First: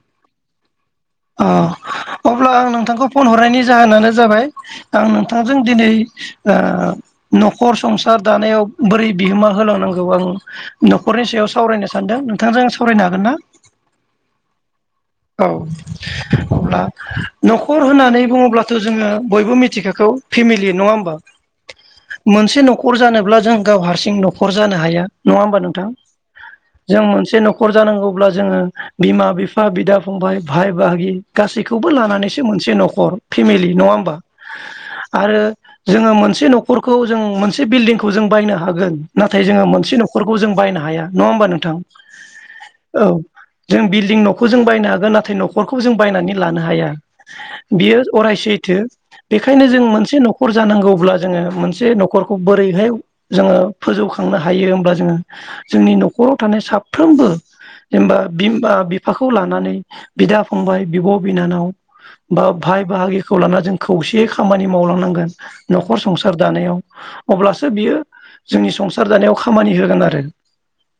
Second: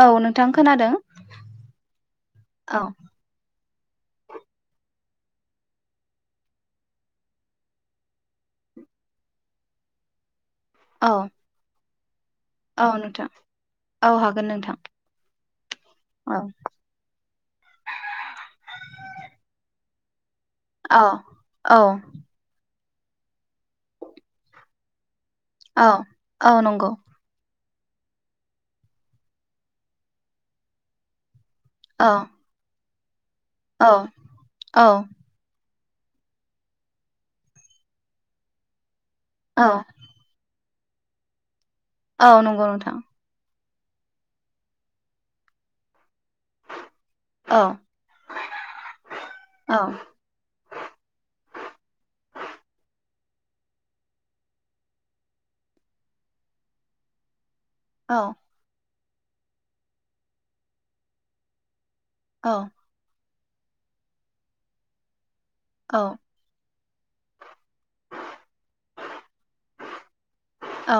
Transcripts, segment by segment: औ नों नोंथां खोनादों अ अब्ला आं औ नोंथांखौ फन हरनायनि जाहोनानो जाबाय आं नोंथांजों दिनै ओ न'खर संसार दानायाव बोरै बिहोमा होलांनांगौ आं औ न'खरनि सायाव सावरायनोसै सानदों नोंथांजों औ सावरायनो हागोन नोंथां ना? औ हागोन नोंथां औ औ अब्ला न'खर होननानै बुङोब्लाथ' जोङो बयबो मिथिखाग औ फेमिलि नङा औ होमबा औ मोनसे न'खर नखर जानोब्ला जों गाव हारसिं न'खर जानो हाया नङा होमबा औ नोंथां औ नंगौ जों मोनसे नख नखर जानांगौब्ला जोङो बिमा बिफा बिदा फं फंबाय भाइ बागि गासैखौबो औ लानानैसो मोनसे नख [unintelligible] फेमिलि औ नङा ओमबा औ आरो जोङो मोनसे नखरखौ जों मोनसे बिल्डिंखौ जों बायनो हागोन नाथाय जोङो औ मोनसे नखरखौ जों बायनां हाया, नङा होमबा नोंथां? औ नंगौ नोंथां औ जों बिल्डिं न'खौ जों बायनो हागोन नाथाय नखरखौ जों बायनानै लानो हाया औ बियो अराय सैथो बेखायनो औ जों मोनसे नखर जानांगौब्ला जोङो मोन मोनसे नखरखौ बोरैहाय जोङो फोजौखांनो हायो होमब्ला जोङो जोंनि नखराव थानाय साफ्रोमबो जेनबा औ बिमा बि फाखौ लानानै बिदा फंबाय, बिब' बिनानाव बा औ भाय बाहागिखौ खौ लाना जों खौसेयै खामानि मावलांनांगोन नखर औ संसार दानायाव अब्लास बियो जोंनि संसार जानायाव खामानि होगोन आरो औ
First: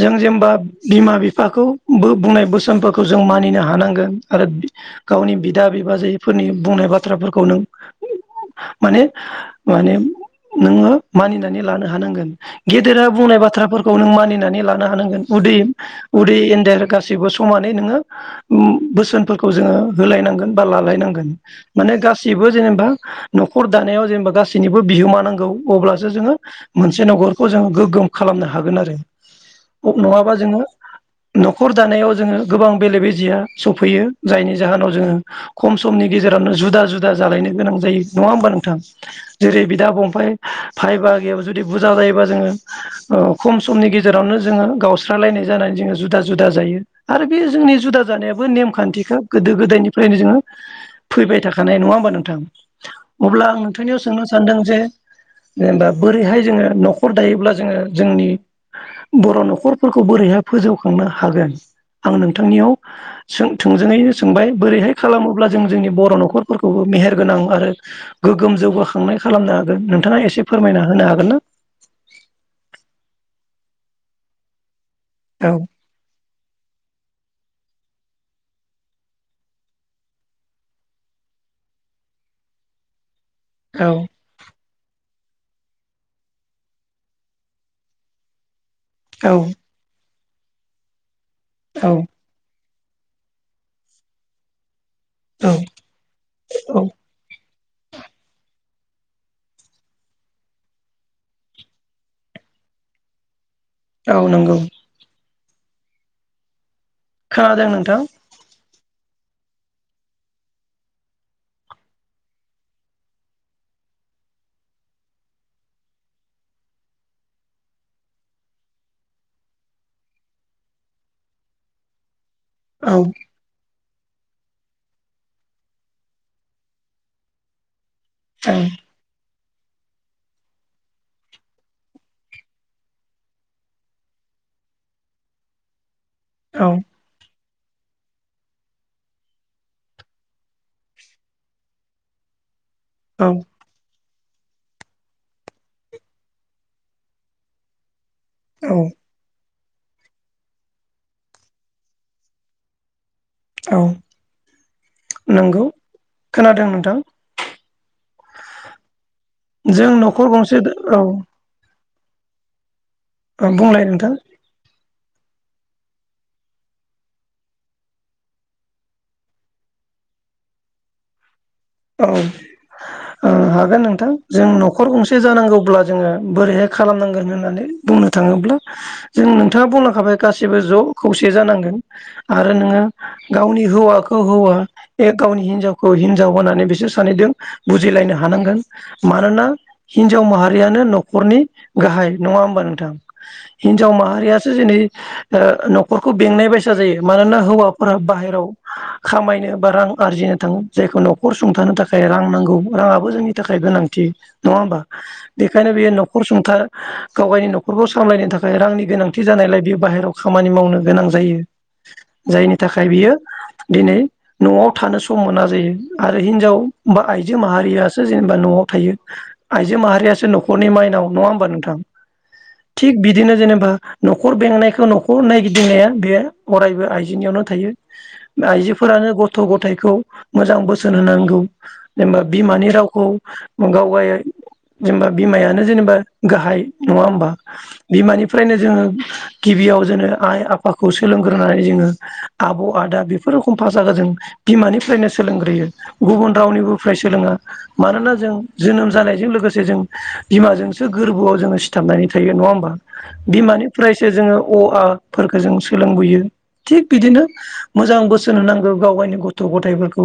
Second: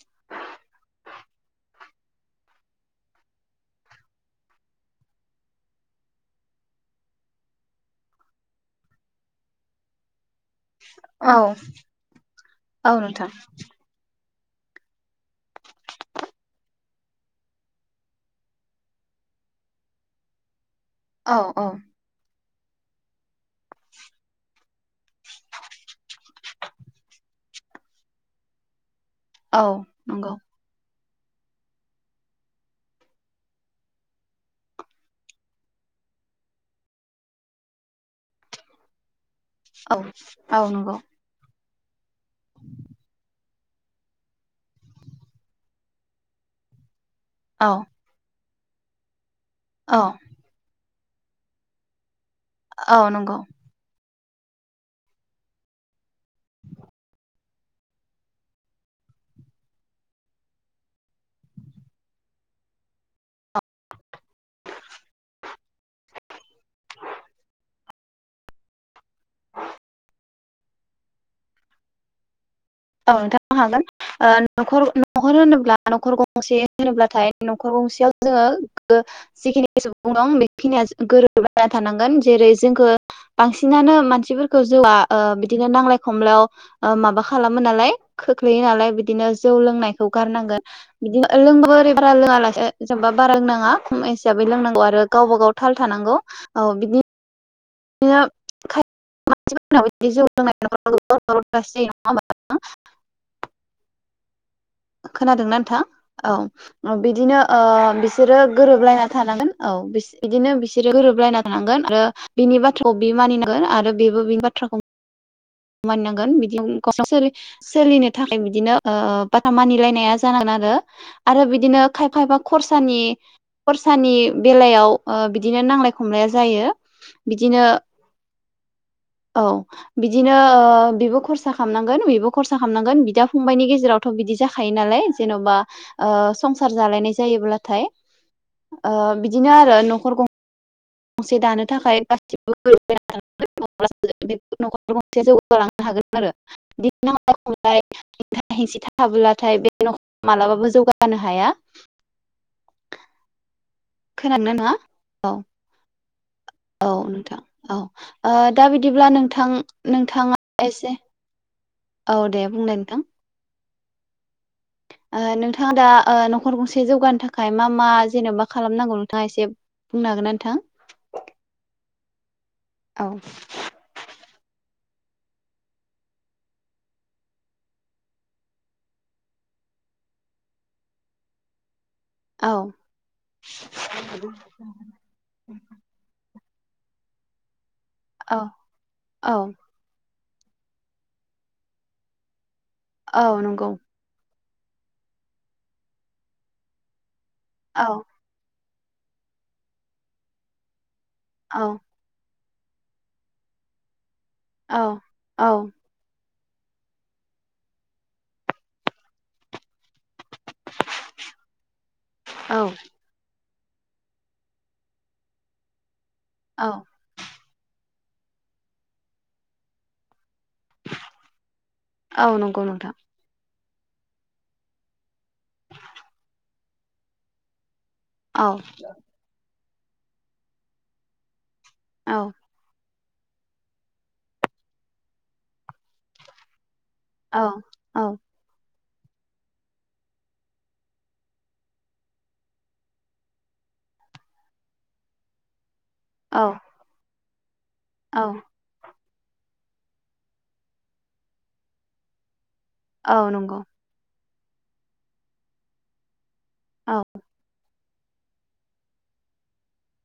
जों जेनबा बिमा बि बिफाखौ बो बुंनाय बोसो फोरखौ जों मानिनो हानांगोन आरो गावनि बिदा बिबाजैफोरनि बुंनाय बाथ्राफोरखौ नों ओ माने माने नोङो औ मानिनानै लानो हानांगोन औ गेदेरा नोंथां बुंनाय बाथ्राफोरखौ नों मानिनानै नानै लानो हानांगोन उदै उदै एनदेर गासैबो स समानै नोङो उम बोसोनफोरखौ जोङो होलायनांगोन लालायनांगोन औ औ माने गासिबो जेनेबा नखर दानायाव जेनेबा गासैनिबो बिहोमा नांगौ अब्लासो जोङो मोनसे नखर खौ जों गोग्गोम खालामनो हागोन आरो औ अ नङाबा नंगौ जोङो नखर दानायाव जोङो गोबां बेले बेजेया सौफैयो जायनि जाहोनाव जोङो खम समनि गेजेरावनो जुदा जुदा जालायनो गोनां जायो नङा होमबा नोंथां जेरै बिदा औ फंफाइ औ नंगौ फाइ बाहागियाबो जुदि बुरजा जायोबा जोङो अ खम समनि गेजेरावनो जोङो गावस्रालायनाय जानानै जोङो जुदा जुदा जायो। आरो बे औ जोंनि जुदा जानायाबो बो नेमखान्थिखो गोदो औ गोदायनिफ्रायनो जोङो फैबाय थाखानाय नङा होमबा नोंथां? औ नंगौ अब्ला आं नोंथांनियाव सोंनो स सानदों जे जेनेबा बोरैहाय जोङो न'खर दायोब्ला जोङो जोंनि बर नखरफोरखौ बोरैहाय फोजौखांनो हागोन? आं नोंथांनियाव सों थोंजोङैनो सोंबाय बोरैहाय खालामोब्ला जों जोंनि बर नखरफोरखौबो मेहेर गोनां आरो गोग्गोम जौगाखांनाय खालामनो हागोन नोंथाङा एसे फोरमायना होनो हागोन ना? औ नोंथां भागों ओ नखर नखर औ होनोब्ला नखर गंसे होनोब्लाथाय न नखर गंसेयाव जोङो जिखिनि सुबुं दं बेखिनिया गोरोब लायना थानांगोन जेरै जोंखो औ बांसिनानो मानसिफोरखौ जौआ ओ बिदिनो नांलाय खमलायाव माबा खालाम मो नालाय खोख्लैयो नालाय। बिदिनो जौ लोंनाय गारनांगोन औ [unintelligible] जेनेबा बारा लोंनाङा खम हिसाबै लोंनांगौ आरो गावबा गाव औ थाल थानांगौ औ बिदि [unintelligible] औ नंगौ खोनादोंना नोंथां? औ। बिदिनो खोनादों ओ नोंथां बिसोरो गोरोब गोरोबलायना थानांगोन औ बिदिनो बिसोरो गोरोबलायना थानांगोन आरो बिनि बाथ्राखौ बि मानिनांगोन आरो बेबो बिनि बाथ्राखौ मानिनांगोन बिदि सोलिनो थाखाय बिदिनो बाथा मानिलायनाया जानांगोन आरो आरो बिदिनो खायफा खायफा औ खरसानि खरसानि बेलायाव ओ बिदिनो नांलाय खमलाया जायो बिदिनो औ। औ बिदि बिदिनो ओ बेबो खरसा खालामनांगोन बेबो खरसा खालामनांगोन बिदा फंबायनि गेजेरावथ बिदि जाखायो नालाय जेनबा औ संसार जालायनाय जायोब्ला। नाथाय ओ बिदिनो आरो नखर गं गंसे दानो थाखाय गासिबो औ [unintelligible] नखर गंसेया जौगालांनो हागोन आरो बिदि नांलाय खमलाय [unintelligible] [unintelligible] मालाबाबो जौगानो हाया औ खोनादोंना अ नंगौ औ नोंथां औ ओ दा बिदिब्ला नोंथां जों न'खर नोंथाङा गंसे एसे औ औ दे बुंलाय नोंथां बुंलाय नोंथां ओ नोंथांआ दा न'खर गंसे जौगानो थाखाय मा मा जेन'बा खालामनांगौ नोंथाङा एसे बुंनो हागोन ना नोंथां? औ औ ओ हागोन नोंथां जों न खर गंसे जानांगौब्ला जोङो बोरैहाय खालामनांगोन होननानै बुंनो थाङोब्ला जों नोंथाङा बुंलांखाबाय गासिबो ज' खौसे जानांगोन। औ आरो नोङो गावनि हौवाखौ हौवा ए गावनि हिनजावखौ हिनजाव होनानै बिसोर सानैदों बुजिलायनो औ हानांगोन मानोना हि नजाव माहारियानो न'खरनि गाहाय नङा होमबा नों थां औ नंगौ हिनजाव माहारिया दिनै ओ न'खरखौ बेंनाय बायसा जायो। मानोना औ हौवाफोरा बाहेराव खामायनो बा रां आरजिनो थाङो जायखौ न औ सुंथानो थाखाय रां नांगौ राङाबो जोंनि थाखाय गोनांथि। नङाहोमबा औ बेखायनो बियो न खर सुंथा गावगायनि न'खरखौ सामलायनो थाखाय रांनि गोनांथि जानायलाय बेयो बाहेरायाव खामानि मावनो गोनां जायो जायनि औ थाखाय बियो दिनै न'आव थानो सम मोना जायो। आरो हिनजाव औ बा आइ जो माहारियासो जेनेबा न'आव थायो आइजो माहारियासो न खरनि माइनाव नङा होमबा नोंथां औ नंगौ नोंथां थिग बिदिनो जेनेबा न'खर बेंनायखौ न'खर नायगिदिंनाया बे अरायबो आइजोनियावनो थायो। बा औ आइजोफोरानो गथ' गथाय खौ मोजां बो- सोन होनांगौ। औ जेनेबा बिमानि रावखौ गावगाय जेनेबा बिमायानो जेनेबा गाहाय नङा होमबा औ औ बिमानिफ्रायनो जोङो गिबियाव जो आइ आफाखौ सोलोंग्रोनानै जोङो आब' आदा बेफोर रोखम भासाखौ जों बिमानिफ्रायनो सोलोंग्रोयो गुबुन औ रावनिबो फ्राय सोलोङा। मानोना औ जों जोनोम जानाय बेजों लोगोसे जों बिमाजोंसो गोरबोआव जोङो सिथाबनानै थायो नङा होमबा। औ नंगौ बिमानिफ्रायसो जोङो औ आ फोरखौ जों सोलोंबोयो थिग औ बिदिनो मोजां बोसोन होनांगौ गाव गावनि गथ' गथायाइफोरखौ।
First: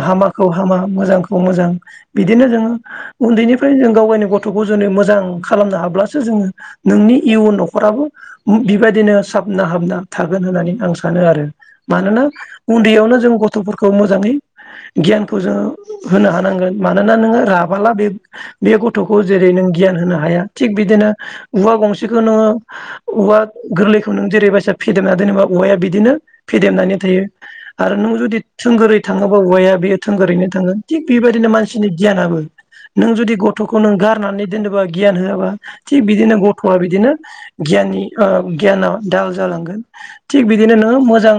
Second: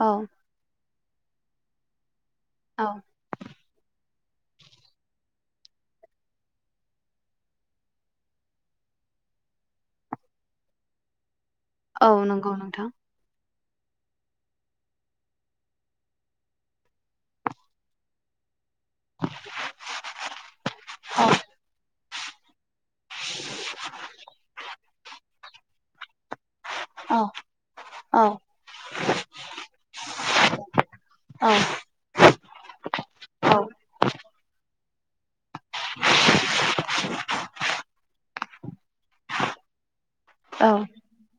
औ हामाखौ हामा मोजांखौ मोजां बिदिनो जोङो औ उन्दैनिफ्राय जों गाव गावनि गथ' गथ'खौ जु मोजां खालामनो हाब्लासो जोङो नोंनि इयुन न'खराबो बेबायदिनो साबना हाबना थागोन होननानै आं सानो आरो। औ मानोना नंगौ नोंथां उन्दैयावनो जों गथ' गथ'फोरखौ मोजाङै गियानखौ जोङो होनो हानांगोन मानोना नोङो राबाला बे बे गथ'खौ जेरै नों गियान होनो हाया थिग बिदिनो औवा गंसे खुनु औवा गोरलैखौ नों जेरै बसिया फेदेमना दोनोबा औवाया बिदिनो फेदेमनानै औ थायो आरो नों औ जुदि थोंगोरै औवाया बे थोंगोरैनो थाङो थिग बेदिनो मानसिनि गियाना ब नों जुदि औ गथ'खौ नों गारनानै दोनोबा गियान होआबा थिग बिदिनो गथ'आ बिदिनो गियाननि गियाना दाल जालांगोन। थिग औ बिदिनो नोङो मोजां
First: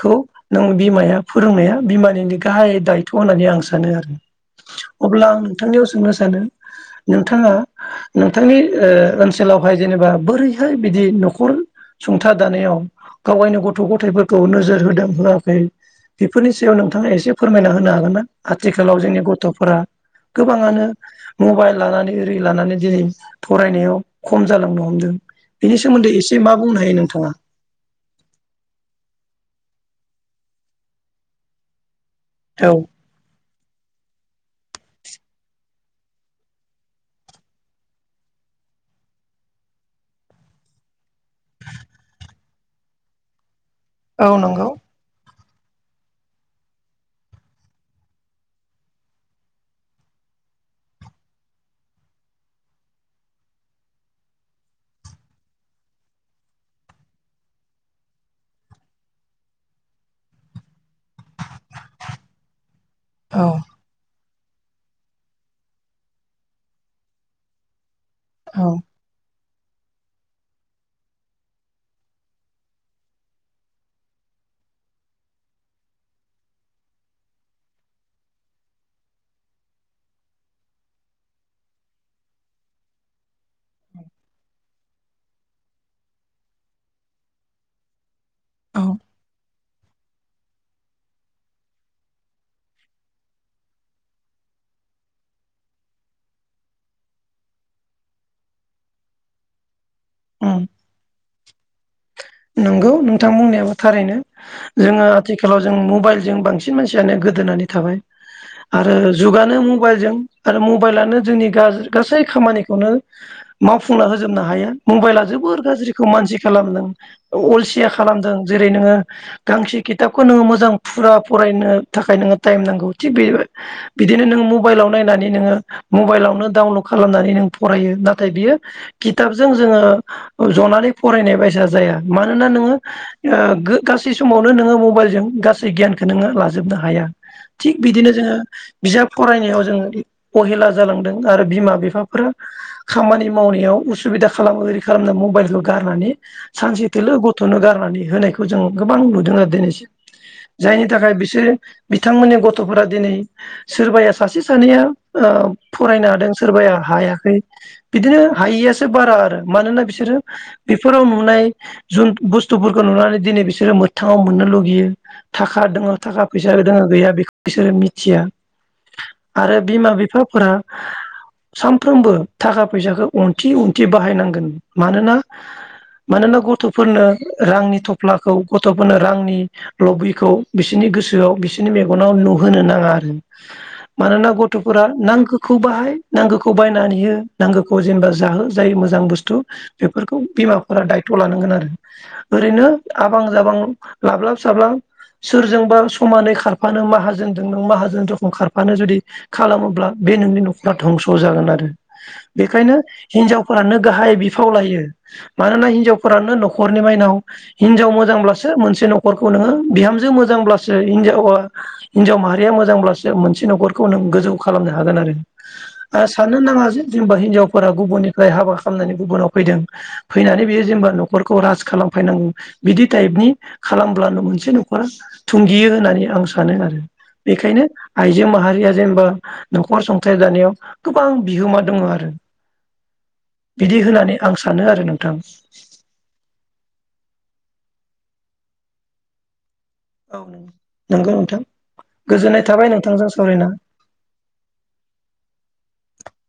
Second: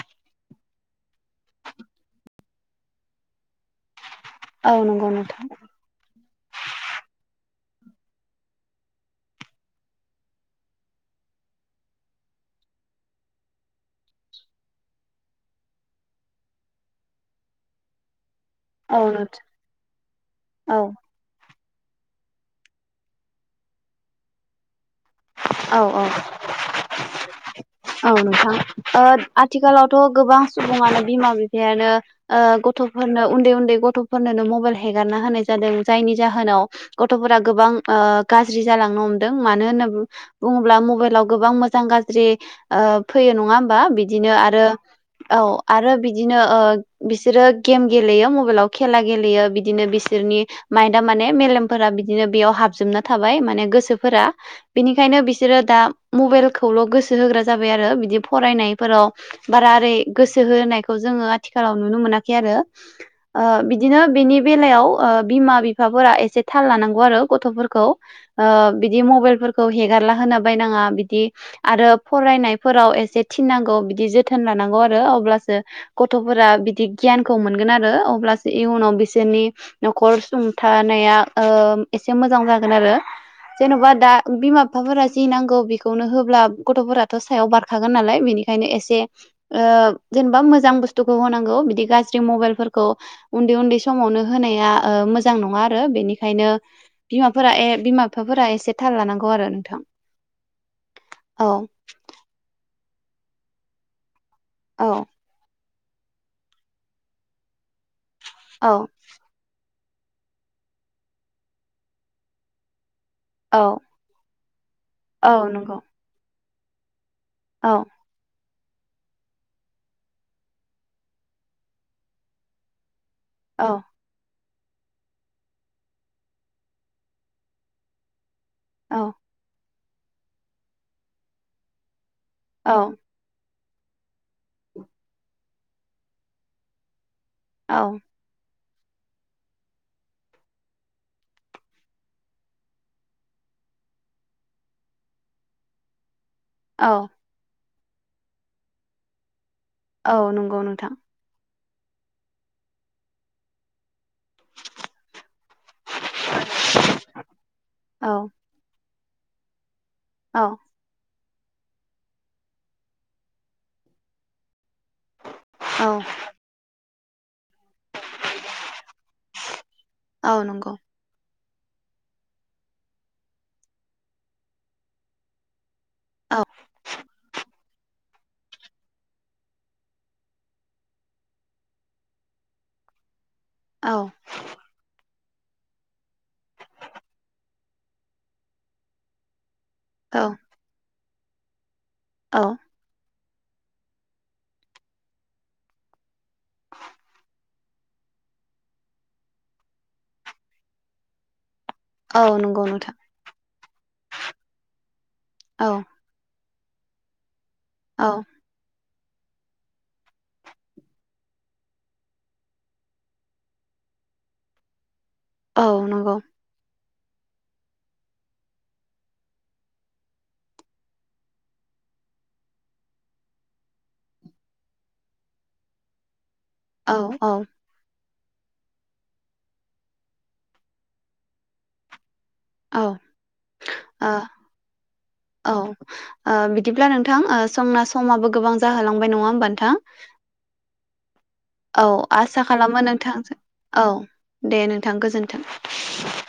खौ नों बिमाया फोरोंनाया बिमानिनि गाहाय दायथ' होननानै आं सानो आरो। औ नंगौ अब्ला आं नोंथां नोंथांनियाव सोंनोसै नोंथाङा नोंथांनि ओनसोलावहाय जेनेबा बोरैहाय बिदि न'खर सुंथा दानायाव गावायनो गथ' गथायफोरखौ नोजोर होदां होआखै बेफोरनि जयाव नोंथाङा एसे फोरमायना होनो हागोन ना आथिखालाव औ जोंनि नोंथां गथ'फोरा औ गोबाङानो मबाइल लानानै ओरै लानानै दिनै फरायनायाव खम जालांनो हमदों। बेनि औ औ सोमोन्दै एसे मा बुंनो हायो नोंथाङा औ नोंथां आथिखालाव थ' गोबां सुबुङानो बिमा बिफायानो औ गथ'फोरनो उन्दै उन्दै गथ'फोरनोननो मबाइल हेगारना होनाय जादों जायनि जाहोनाव गथ'फोरा गोबां आ गाज्रि जालांनो हमदों मानो होनोब्ला बुङोब्ला मबाइलाव गोबां मोजां गाज्रि फैयो नङा बा औ बिदिनो आरो नंगौ औ आरो बिदिनो ओ बिसोरो गेम गेलेयो मबाइलाव खेला गेलेयो बिदिनो बिसोरनि माइन्दन्दा माने मेलेमफोरा बिदिनो बेयाव हाबजोबना थाबाय माने गोसोफोरा। बिनिखायनो बिसोरो दा मबाइलखौल' गोसो होग्रा जाबाय आरो बिदि फरायनायफोराव बारा ओरै गोसो होनायखौ आथिखालाव नुनो मोनाखै ओ औ बिदिनो बिनि बे बेलायाव बिमा बिफाफोरा एसे थाल लानांगौ आरो गथ'फोरखौ। ओ औ बिदि मबाइल फोर खौ हेगारला होना बायनाङा बिदि आरो फरायनायफोराव एसे थिननांगौ बिदि जोथोन लानांगौ आरो अब्लासो गथ'फोरा बिदि गियानखौ मोनगोन आरो अब्लासो इयुनाव बिसोरनि न'खर सुंथानाया ओ एसे मोजां जागोन आरो जेन'बा दा बिमा बिफाफोरा जि नांगौ बेखौनो होब्ला गथ'फोराथ' सायाव बारखागोन नालाय बेनिखायनो औ एसे जेनेबा मोजां बुस्थुखौ होनांगौ बिदि गाज्रि मबाइलफोरखौ उन्दै-उन्दै समावनो होनाया मोजां नङा आरो बेनिखायनो बिमाफोरा ए बिमा बिफाफोरा एसे थाल लानांगौ । गौ आरो नथां। औ औ नंगौ नोंथां बुंनायाबो थारैनो। औ जोङो आथिखालाव जों मबाइल जों बांसिन मानसियानो गोदोनानै थाबाय। औ आरो जुगानो मु मबाइलजों आरो मबाइलानो जोंनि ग गासै खामानिखौनो औ मावफुंना होजोबनो हायो। मबाइला औ जोबोर नंगौ गाज्रिखौ मानसि खालामदों औ अलसिया खालामदों। जेरै नोङो गांसे खिथाबखौ नोङो मोजां फुरा फरायनो थाखाय नोङो टाइम नांगौ। थिग बे औ बिदिनो नों मबाइलाव नायनानै नोङो मबाइलावनो डाउनलड खालामनानै नों फरायो नाथाय बियो औ खिथाबजों जोङो जनानै फरायनाय बायसा जाया। मानोना नोङो औ ओ गो गासै समावनो नोङो मबाइलजों गासै गियानखौ नोङो लाजोबनो हाया। थिग औ बिदिनो जोङो बिजाब फरायनायाव जोङो अहेला जालांदों आरो बिमा बिफाफोरा खामानि मावनायाव उसुबिदा खालामो रि खालामनो मबाइलखौ गारनानै औ सानसेथोल' गथ'नो गार होनायखौ जों गोबां नुदों आरो दिनै औ नंगौ जायनि नोंथां थाखाय बिसोरो बिथांमोननि गथ'फोरा दिनै सोरबाया सासे सानैया ओ फरायनो हादों सोरबाया हायाखै औ बिदिनो हायैयासो बारा आरो मानोना बिसोरो औ बेफोराव नाय जुन बुस्थुफोरखौ नुनानै दिनै बिसोरो मोगथाङाव मोननो लुगैयो। थाखा दङ औ थाखा फैसा दङो गैया बेखौ बिसोरो मिथिया [inaudible] आरो बिमा औ बिफाफोरा नंगौ सानफ्रोमबो थाखा फैसाखौ उनथि उनथि बाहायनांगोन मानोना मानोना औ गथ'फोरनो रांनि थफ्लाखौ गथ'फोरनो रांनि लबिखौ बिसोरनि गोसोआव बिसोरनि मेगनाव नुहोनो नाङा आरो औ मानोना गथ'फोरा नांगौ खौ बाहाय नांगौखौ बायनानै हो नांगौखौ जेनेबा जाहो जायो मोजां बुस्थु बेफोरखौ औ बिमा दायथ' लानांगोन आरो औ ओरैनो जाबां जाबां लाब्लाब साब्लाब सोरजोंबा समानै खारफानो माहाजोनजों नों माहाजोन रोखोम खारफानो जुदि खालामोब्ला बे नोंनि न'खरा धंस' जागोन आरो औ नंगौ बेखायनो नोंथां हिनजाव फोरानो गाहाय बिफाव लायो । मानोना औ हिन्जावफोरानो न' खरनि मायनाव हिनजाव औ मोजांब्लासो मोनसे न'खर न'खरखौ नोङो बिहामजो मोजांब्लासो हिनजावा हिनजाव माहारिया मोजांब्लासो मोनसे न'खरखौ नों गोजौ खालामनो हागोन आरो औ ओ नंगौ साननो नाङा जे जेनेबा हिनजावफोरा गुबुननिफ्राय हाबा खालामनानै गुबुनाव फैदों । फैनानै बियो जेनेबा न'खरखौ राज खालामफैनांगौ बिदि टाइपनि खालामब्लानो मोनसे न'खरा थुंगियो होननानै आं सा नो आरो औ औ बेखायनो आइजो माहारिया जेनेबा न'खर संसार जानायाव गोबां बिहोमा दङ आरो औ ओ बिदि होननानै आं सानो आरो नों औ ओ बिदिब्ला नोंथां संना समाबो गोबां जाहोलांबाय नङा होमबा नोंथां? औ नंगौ नोंथां [inaudible] औ गोजोननाय आसा थाबाय खालामो नोंथांजों नोंथां सावरायना। औ दे नोंथां गोजोन्थों ।